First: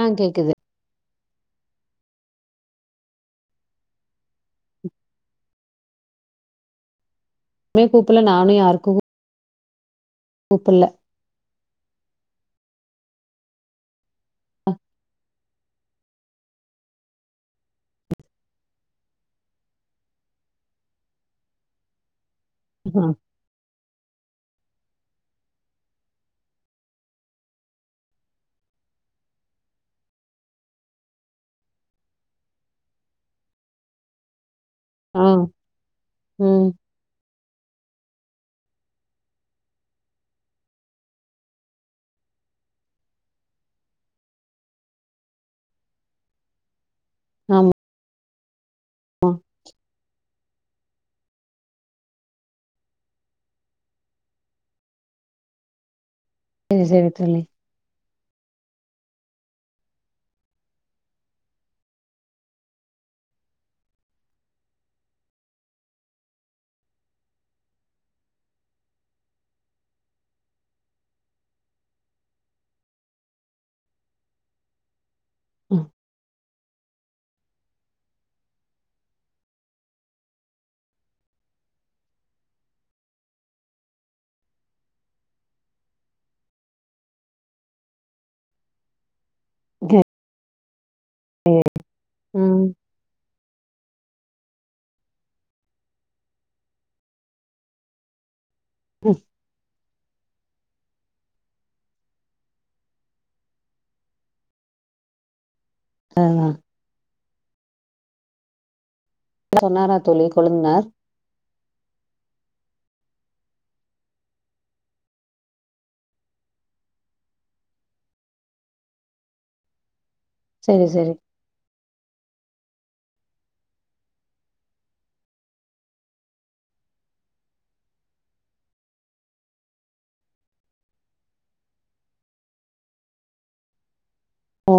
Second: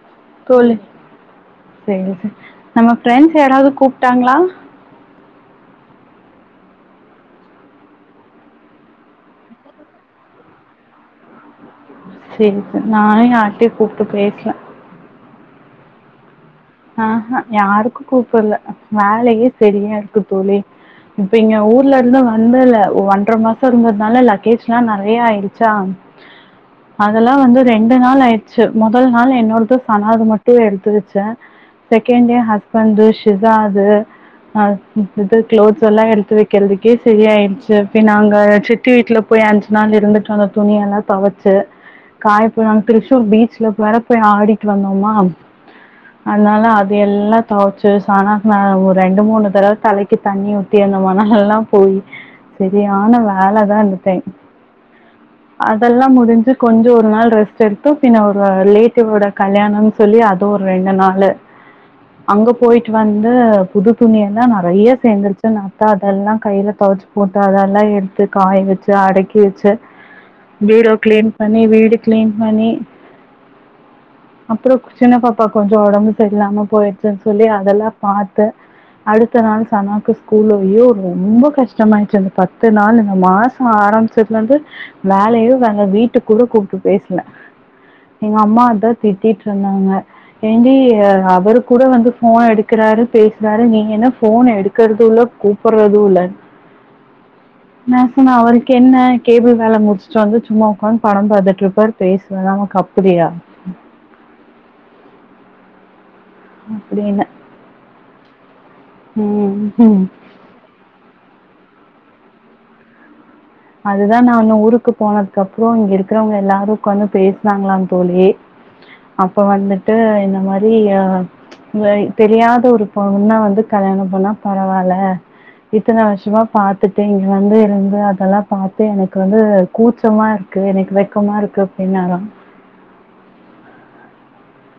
ஆ கேக்குது. தோழி நம்ம பிரெண்ட்ஸ் யாராவது கூப்டாங்ளா மே கூப்பில்ல நானு யாருக்கு கூப்பில்ல சேரி ப நானு யார்ட்டையு கூப்ட்டு பேசல அஹ யாருக்கு கூப்டல வேலையே சரியா இருக்கு தோழி இப்ப இங்க ஊர்ல இருந்து வந்தல ஒன்ற மாசஸ் திருந்தனால லக்கேஜ் எல்லா நறைய ஆயிடுச்சா அதெல்லா வந்து ரெண்டு நாள் ஆயிடுச்சு முதல் நாள் என்னோடது சனாது மட்டு எடுத்து வச்ச செகண்ட் டே ஹஸ்பண்ட் ஷிஜாது அது ஆ இத்த க்ளோத்ஸ் எல்லா எடுத்து ம் வைக்கிறதுக்கே சரியாயிடுச்சி நாங்க சித்தி வீட்டுல போய் தர்ஸ்டே நாங்க சித்தி விட்ல போய் அஞ்சி நாள் இருந்துட்டு வந்த துணிய எல்லா தொவச்சி காயப்புலா தீரிச்சூர் பீச்ல போற போய் ஆடிட்டு வந்தோமா அதனால அது எல்லா ஆமா தொவச்சே சனாக்ன ஒரு ரெண்டு மூனு தடவ தலைக்கு தண்ணி உத் தி அந்த மணல் எல்லா போய் சரியான வேல தா இந்த டை அதெல்லா முடிஞ்சி சரி கொஞ்சோ ஒரு சரி நாள் தோழி. ரெஸ்ட் எடுத்து பின்ன ஒரு ரிலேட்டிவ்யோட கல்யாணம்னு சொல்லி அது ஒரு ரெண்டு நாள் அல்ல அங்க போயிட்டு வந்து புது துணி எல்லா நறைய சேர்ந்துருச்சி நா அக்காட்ட எல்லா கையில தொவச்சு போட்டு அதெல்லா எடுத்து காய வச்சி அடக்கி வச்ச பீரோ கிளீன் பண்ணி வீடு கிளீன் பண்ணி அப்ரோ கு சின்ன பாப்பா கொஞ்சோ ம் உடம்பு சரி இல்லாம போயிடுச்சின் சொல்லி அதெல்லா பாத்து அடுத்த நாள் சனாவுக்கு ஸ்கூல் ஓயோ ரொம்ப கஷ்டமாயிடுச்சே அந்த பத்து நாளு இந்த மாஸ் கா ஆரம்பிச்சதுல இருந்து வேலையு வேங்க வீட்டுக்கு கூட கூப்ட்டு பேசுன எங்க அம்மா அதா திட்டிட்டு இருந்தாங்க ஏன்டி ஏங்க அவரு கூட வந்து போன் ம் எடுக்கறாரு பேசுறாரு நீங்க என்ன போன் எடுக்கறது இல்ல கூப்டுறது இல்ல என்ன சொன்னா அவரு க்கு என்ன கேபிள் வேல முடிச்சுட்டு வந்து சும்மா உக்காந்து படம் பாத்துட்டு இருப்பாரு பேசுவாரு ஆவங்கப் கப்டியியா அதுதா அப்டி இல்ல என்ன சொன்னாரா தோழி கொழுந்தனார் அதுதா நானு ஊருக்கு போனதுக்கு அப்ரோ இங்க இருக்கிறவங்க எல்லாரு உக்காந்து பேஸ்னாங்ளா தோழி அப்ப வந்துட்டு இந்த மாரி சரி அ சரி இந்மாரி தெரியாத ஒரு பொண்ண வந்து கல்யாணம் பண்ணா பரவால்ல இத்தன வருஷமா பாத்துட்டு இங்க வந்து இருந்து அதெல்லாம் பாத்து எனக்கு வந்து கூச்சமா இருக்கு எனக்கு வெக்கமா இருக்கு அப்டின்னாரா ஓ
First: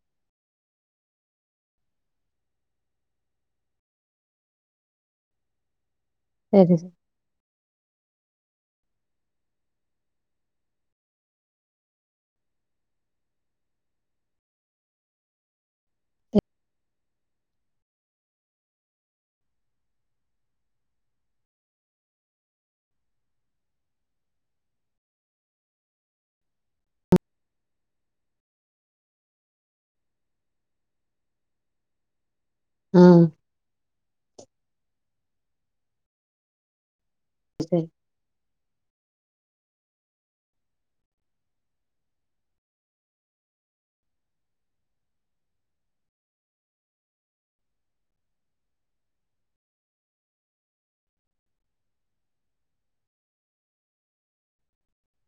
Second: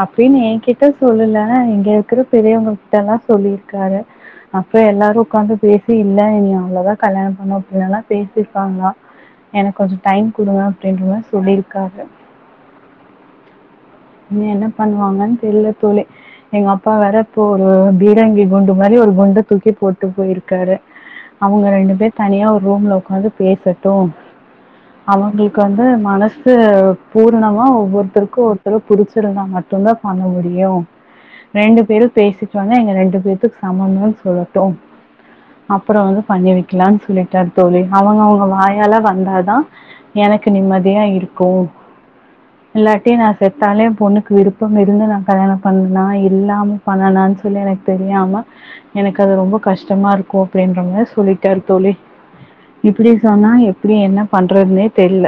அப்டின் ஏகிட்ட சொல்லல இங்க இருக்கிற பெரியவங்ககிட்ட எல்லா சொல்லியிருக்காரு அப்புறொ எல்லாரு உக்காந்து பேசி இல்ல நீ சரி சரி அவ்ளதா கல்யணம் பண்ணு அப்டின்லா சொ பேசிர்க்காங்ளா எனக்கு கொஞ்சொ டைம் குடுங்க அப்டின்றமாரி சொல்லிருக்காரு இன்னு என்ன பண்ணுவாங்கன் தெர்ல தோழி எங்க அப்பா வேற இப்போ ஒரு பீரங்கி குண்டு மாரி ஒரு குண்ட தூக்கி போட்டு போயிருக்காரு அவுங்க ரெண்டு பேர் தனியா ஒரு ரூம்ல உக்காந்து பேசட்டு அவுங்களுக்கு வந்து மனசு பூர்ணமா ஒருத்தருக்கு ஒருத்தர புடிச்சிருந்தா மட்டுதா பண்ண முடியு ரெண்டு பேரும் பேசிட்டு வந்தா எங்க ஆ ரெண்டு பேத்துக்கு சம்மந்தோன் சொல்லட்டு அப்புறொ வந்து பண்ணி வைக்கிலானு சொல்லி டாரு தோழி சரி அவங்கவங்க வாயால வந்தாதா எனக்கு நிம்மதியா இருக்கூ இல்லாட்டி நா செத்தாலு எ பொண்ணுக்கு விருப்பம் இருந்து நா கல்யாணம் பண்ணனா இல்லாம பண்ணனான் சொல்லி எனக்கு தெரியாம எனக்கு அது ரொம்ப கஷ்டமா இருக்கூ அப்டின்றமாரி சொல்லிட்டாரு தோழி இப்டி சொன்னா எப்டி என்ன பண்றதுன்னே தெர்ல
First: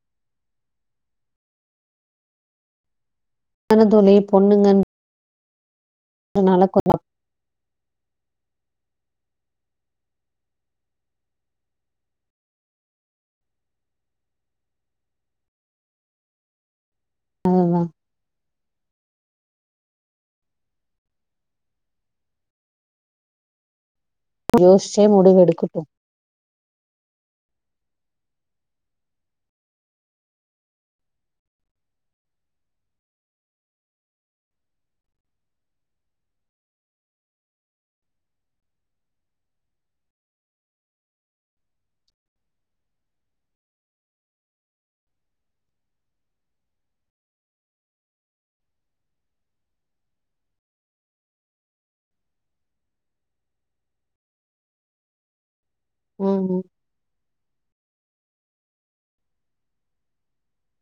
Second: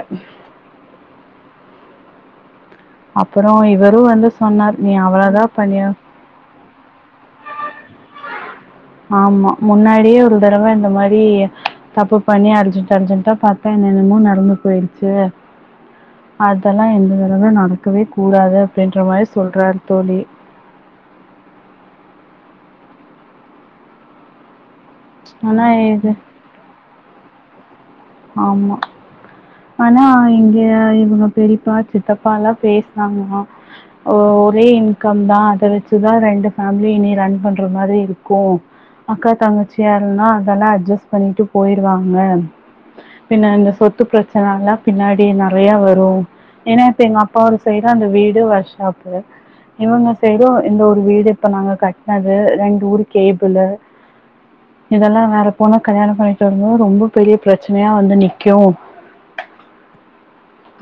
அப்பறொ ஆனா இவரு தோழி வந்து சொன்னாரு நீ அவளதா பண்ணியா அதனால கொஞ்சம் ஆமா முன்னாடியே ஒரு தடவ இந்த மாரி தப்பு பண்ணி அர்ஜென்ட் அர்ஜென்ட்டா பாத்தா என்னென்னமோ நடந்து போயிடுச்சு அதெல்லா இந்த தடவ அதுதா நடக்கவே கூடாது அப்டின்ற மாரி சொல்றாரு தோழி யோஸ்ச்சே முடிவு ஆனா எடுக்கட்டூ இது ஆமா ஆனா இங்கே இவுங்க பெரிப்பா சித்தப்பா எல்லா பேசுனாங்ளா ஓ ஒரே இன்கம் தா அத வச்சுதா ரெண்டு ஃபேமிலி இனி ரன் பண்ற மாதிரி இருக்கூ அக்கா தங்கச்சியாருன்னா அதெல்லா அட்ஜஸ்ட் பண்ணிட்டு போயிருவாங்க பின்ன இந்த சொத்து பிரச்சன எல்லா பின்னாடி நறைய வரு ஏன்னா இப்ப எங்க அப்பா ஒரு சைடு அந்த வீடு ஒர்க் ஷாப்பு இவங்க சைடூ இந்த ஒரு வீடு இப்ப நாங்க கட்னது ரெண்டு ஊர் கேபிளு இதெல்லா வேற பொண்ண கல்யாணம் ம் பண்ணிட்டு ம் வரம்போது ரொம்ப பெரிய பிரச்சனையா வந்து நிக்கூ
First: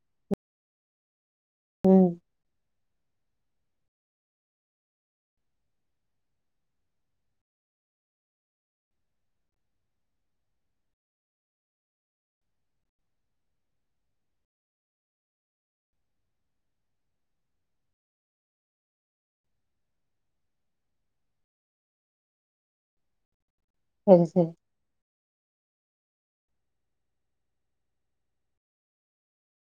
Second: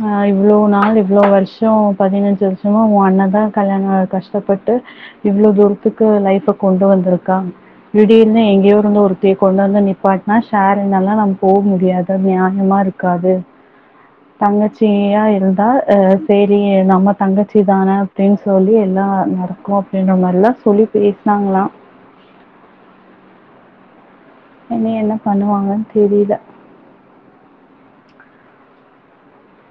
அ இவ்வளோ நாள் இவ்வளோ வருஷோ ம் பதினஞ்சு வருஷமா உன் அண்ண தா கல்யாணொ கஷ்டப்பட்டு இவ்ளோ தூரத்துக்கு லைஃப் அ கொண்டு வந்துருக்கா திடீர்னு எங்கேயோ இருந்து ஒருத்திய கொண்டு வந்து நிப்பாட்னா ஷேர் என்னல்லா போ முடியாது நியாயமா இருக்காது தங்கச்சியா இருந்தா அ சேரி நம்ம தங்கச்சிதான அப்டின் சொல்லி எல்லா நடக்கூ அப்டின்ற மாரிலா சொல்லி பேஸ்னாங்களா செரி செரி இனி என்ன பண்ணுவாங்கன்னு தெரியில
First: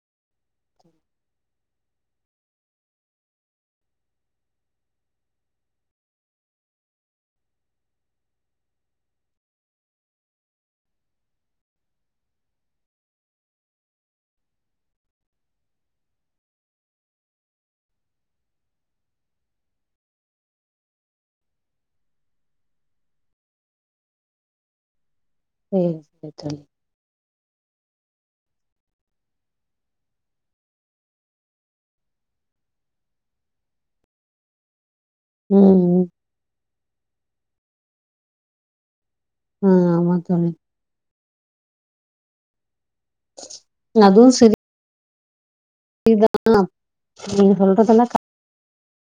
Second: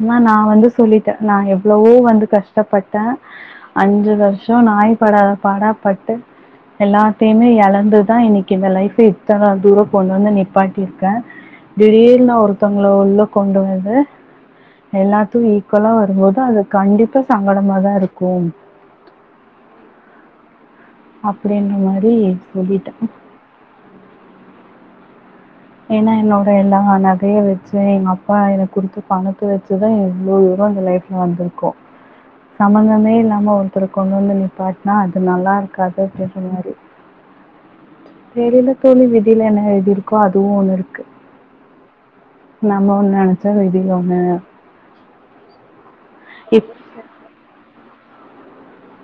ஆனா நா வந்து சொல்லிட்டே நா எவ்வளவோ வந்து கஷ்டப்பட்டே அஞ்சு வருஷொ நாய் படாத பாடா பட்டு எல்லாத்தையுமே எழந்துதா இன்னைக்கி இந்த லைஃப் இத்தன தூரோ கொண்டு வந்து நிப்பாட்டிருக்கே திடீர்னா ஒருத்தவங்கள உள்ள கொண்டுவந்து எல்லாத்தைக்கு ஈக்குவலா வரும்போது அது கண்டிப்பா சங்கடமாதா இருக்கும் அப்டின்ன மாரி சொல்லிட்டே சரி ஏன்னா சரி என்னோட தோழி. எல்லா நகையு வெ ச்சு எங்க அப்பா எனக் குடுத்த பணத்த வச்சுதா இவ்ளோ தூரே இந்த லைஃப்ல வந்துருக்கோ சம்மந்தமே இல்லாம ஒருத்தர கொண்டு வந்து நிப் பாட்னா அது ம் நல்லாருக்காது ம் சொன்ன மாரி வேறென்ன தோழி விதில என்ன ஆ எழுதிருக்கோ ஆமா தோழி. அதுவு ஒண்ணு இருக்கு நம்மோண்ணு நெனச்சா விதில ஒண்ணு அதுவு [inaudible] இப்போ நீங்க சொல்றதெல்லா கர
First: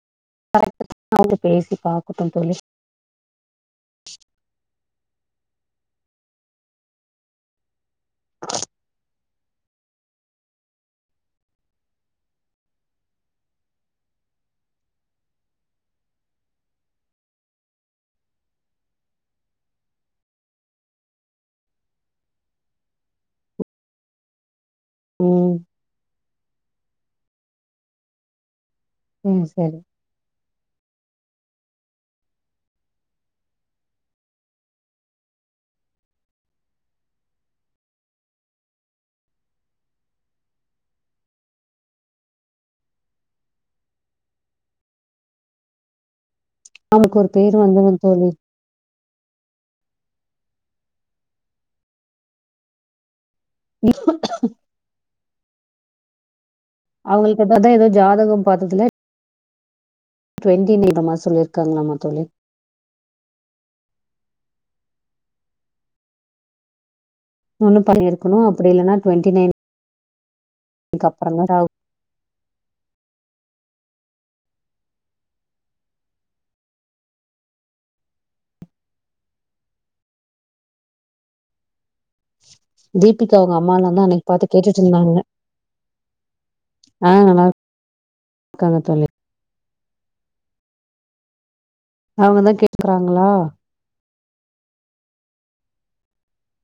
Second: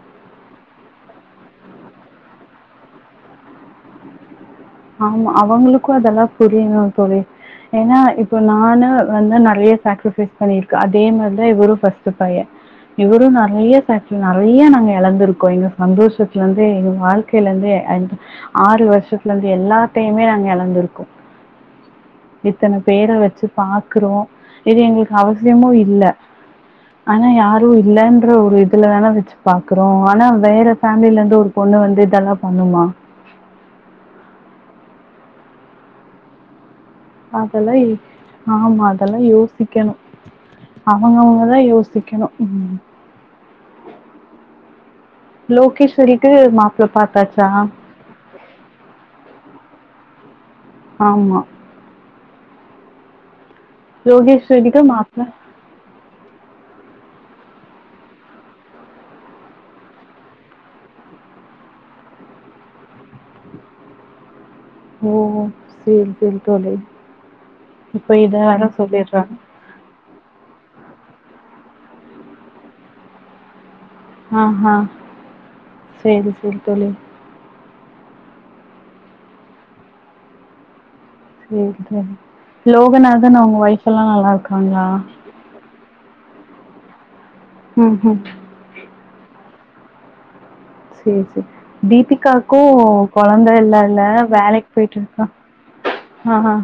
[inaudible] கரெக்ட் தா பேசி பாக்கட்டு தோழி ஆமா அவுங்களுக்கு அதெல்லா புரியணு தோழி ஏன்னா இப்ப நானு வந்து நறைய சாக்ரிஃபைஸ் பண்ணியிருக்க அதே மாரிதா இவரு ஃபஸ்ட்டு பைய இவரு நறைய சாக் நறைய நாங்க எழந்திருக்கோ எங்க சந்தோஷத்துலருந்து எங்க வாழ் கையிலருந்து அஞ்சு ஆறு வருசத்துலருந்து து எல்லாத்தையுமே நாங்க எழந்திருக்கோ இத்தன பேர வச்சு பாக்குறோ இது எங்களுக்கு ம் அவசியமும் இல்ல ஆனா யாரு இல்லன்ற ஒரு இது இதுல தான வச்சு ம் சரி பாக்குறோ ஆனா வேற ஃபேமிலருந்து ஒரு பொண்ணு வந்து இதெல்லா பண்ணுமா அதெல்லா இல் ஆமா அதெல்லா யோசிக்கணு அவுங்கவுங்கதா யோசிக்கணு ம் லோகேஸ்வரிக்கி மா நமக்கு ஒரு பேரு வந்துரு தோழி ஆமா லோகேஸ்வரிக்கி மாப்ள அவங்களுக்கு தா ஏதோ ஜாதகோ பாத்ததுல டுவெண்டி நிதமா சொல்லிருக்காங்களாமா தோழி ஓ ஓ சேரி சேரி தோழி ஒண்ணு இப்ப இத பண்ணிருக்கணு வேற அப்படி இல்லன்னா சொல்லிட்றாங்க இதுக்குப்புற [unintelligible] ஆஹ சேரி சேரி தோழி சேரி தோழி தீபிகா லோகநாதன் அவங்க அவுங்க அம்மாலா ஒய்ஃப்ல்லா தா அன்னைக்கு பாத்து கேட்டுட்டு நல்லாருக்காங்களா இருந்தாங்க ஆ நல்லாருக் ம் ம் காங்க தோழி சேர் சேரி அவங்கதா தீபிகாக்கு கேக்குறாங்களா கொழந்தல்லல்ல வேலைக் பேயிட்ருக்கா ஆ ஹ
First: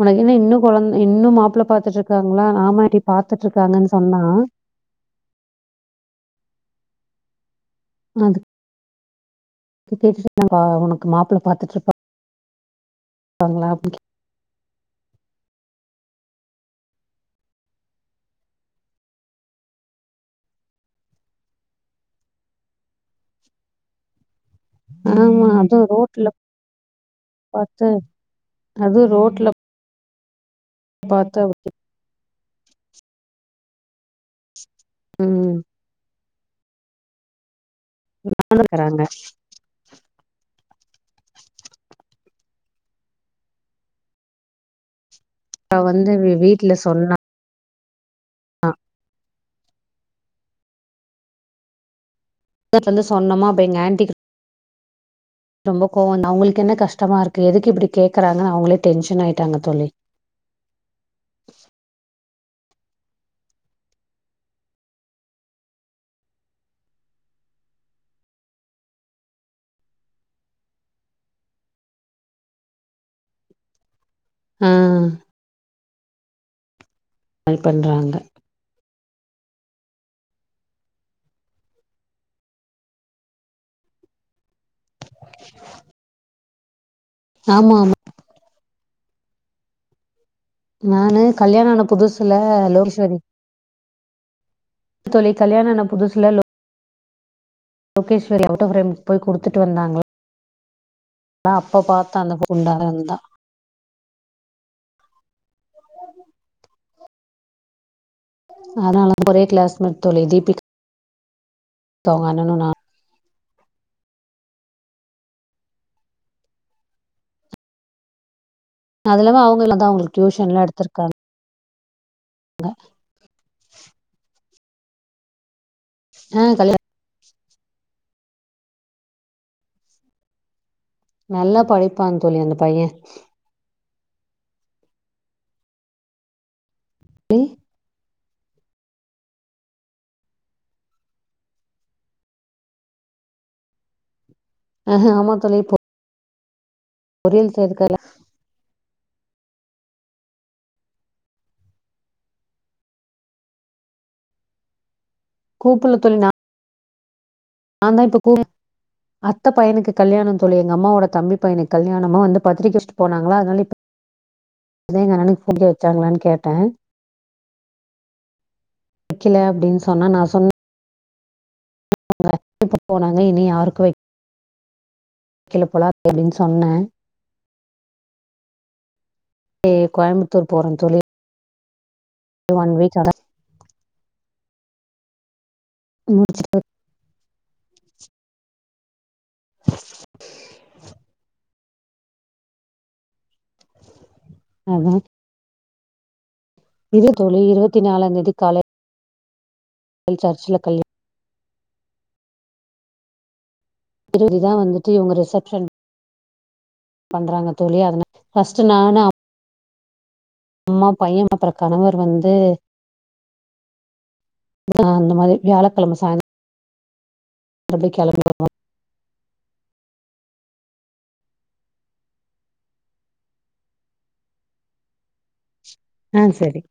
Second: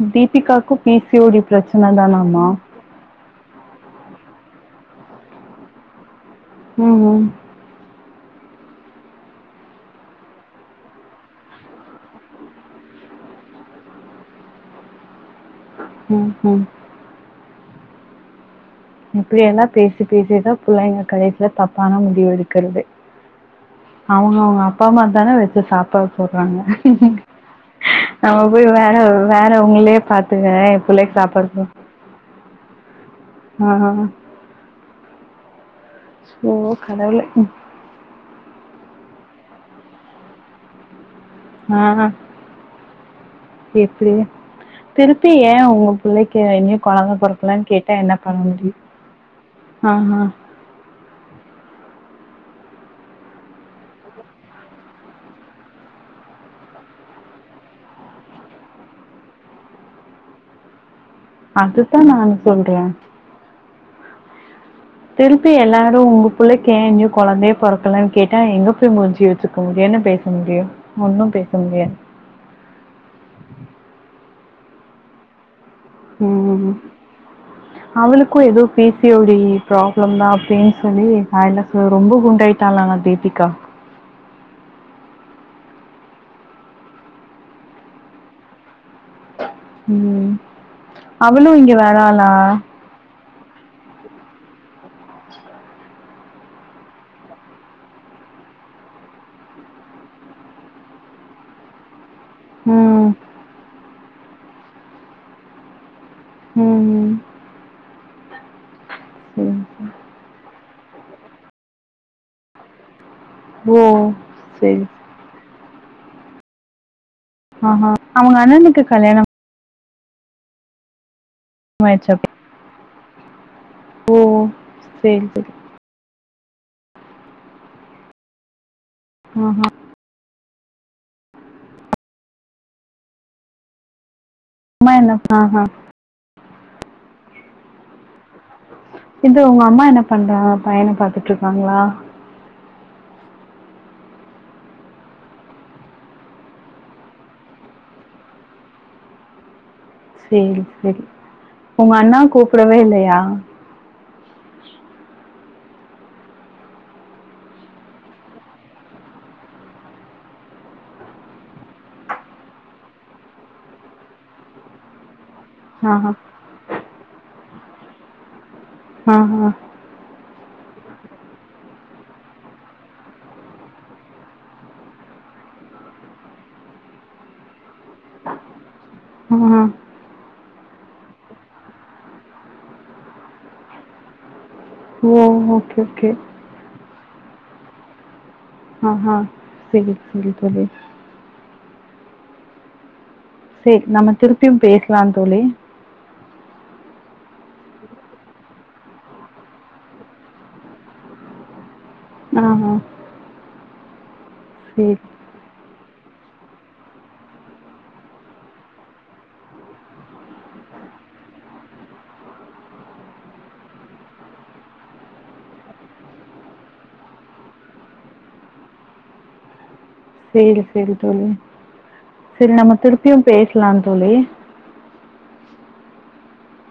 உனக்கு என்ன இன்னு கொழந்த இன்னு மாப்புள்ள பிரச்சனை பாத்துட்ருக்காங்களா தானாமா? ஆமாட்டி பாத்துட்ருக்காங்கன்னு சொன்னா ம் ம் அதுக் [inaudible] உனக்கு மாப்புள்ள பாத்துட்டுருக் காங்களா அப்டி கே ம் ம் இப்டில்லா பேசி பேசிதா புள்ளைங்க கடைசில தப்பான முடிவு எடுக்கறதே அவுங்கவுங்க அப்ப அம்மா தான ஆமா வெச்சு அதுவு சாப்பாட் ரோட்ல போட்றாங்க பாத்து நம்ம போய் வேற அதுவு ரோட்ல வேற நீங்களே பாத்துகங்க ஏ புள்ளைக் சாப்பா பாத்து போ ஆ ஹ ம் ஓ கடவுளே வளந்துருக்கறாங்க ஆ எப்டி திருப்பி ஏன் நா உங்க வந்து வீ பிள்ளைக்கு வீட்ல இன்னும் கொழந்த சொன்ன பொறக்கலேன்னு கேட்டா என்ன பண்ண முடியும் ஆ ஆ வந்து சொன்னோமா அப்போ எங்க ஆன்டிக் ரொம்ப கோவோ அவங்களுக்கு என்ன கஷ்டமா இருக்கு எதுக்கு இப்டி கேக்குறாங்கன்னு அவங்களே டென்ஷன் ஆயிட்டாங்க தோழி அதுதான் நானும் சொல்றேன் திருப்பி எல்லாரும் உங்க புள்ளைக்கு ஏன் இன்னும் கொழந்தையே பொறக்கலேனு கேட்டா எங்க போய் மூஞ்சிய வச்சு இப்ப உங்கிட்ட என்ன பேச முடியும் ஒன்னும் பேச முடியாது ம் ம் கால் பண்றாங்க அவளுக்கும் ஏதோ பிசி ஓடி ப்ராப்ளம் தான் அப்பிடின்னு சொல்லி ரொம்ப குண்டாயிட்டாளா தீபிகா ஆமா ஆமா ம் நானு அவளும் கல்யாண இங்க ஆன வராளா புதுசுல லோகேஸ்வரி தோழி கல்யாணம் ஆன புதுசுல லோகேஷ்வரி அவுட்டோ [unintelligible] குடுத்துட்டு வந்தாங்க நான் அப்ப பாத்த அந்த ம் உண்டாகந்தா ம்ம் ஆனா ஒரே சரி. கிளாஸ்மேட் தோழி தீபிகா அவுக அண்ணனு நானு ம் சரி ஆ அவுங்க அண்ணனுக்கு கல்யாணம் அதுல தான் அவங்க எல்ல தா அவங்க டியூஷனெல்லா எடுத்துருக்காங்க வயசப்படி ஆ ஓ சேரி சேரி ஆ கல்யாண ம்ஹும் நல்லா படிப்பான் தோழி அந்த பையன் அம்மா என்ன ம் ம் டி இந்த உங்க அம்மா என்ன பண்றாங்க பையன பாத்துட்டு இருக்காங்களா ம்ஹும் ஆமா தோழி போ பொறியல் சேர்க்கல சேரி சேரி உங்க அண்ணா கூப்டவே இல்லையா கூப்புடல தோழி நா நான் தான் இப்போ கும் அத்த பையனுக்கு கல்யாணோ தோழி எங்க அம்மோட தம்பி பையனுக்கு கல்யாணமா வந்து பத்திரிக்கை வச்சிட்டு போனாங்களா அதனால இப்ப அதான் எங்க அண்ணனுக்கு போய் ஆஹா, வச்சாங்களான்னு கேட்டேன் வெக்கல ஆஹா, அப்டின்னு சொன்னா நான் சொன்னே உங்க [inaudible] போனாங்க இனி யாருக்கோய் கில பொலா அப்டின்னு சொன்னே ஆஹா. இ கோயம்புத்தூர் போறே தொழி ஒன் வீக் அடா ஓ ஓகே ஓகே [unintelligible] ஆஹ்ஹா செரி செரி தோழி செர் நம்ம திருப்பியு முடிச்சாங்க பேசலா தோழி இது தோழி இருவத்தி நாலாந் தேதி காலை சர்ச்ல கல்யா மாகு [unintelligible] இறுதிதா வந்துட்டு இவ்ங்க ரெசப்ஷன் பண்றாங்க தோழி அதனா ஃபஸ்ட்டு நானு அப் ம்மா பையன்ட அப்றொ கணவர் வந்து ஆ அந்த மாரி வியாழக்கெழம சாய் நல்லபடி கெளம்பிர்வோ செரி செரி தோழி செரி நம்ம திருப்பியு பேசலா தோழி ஆ செரி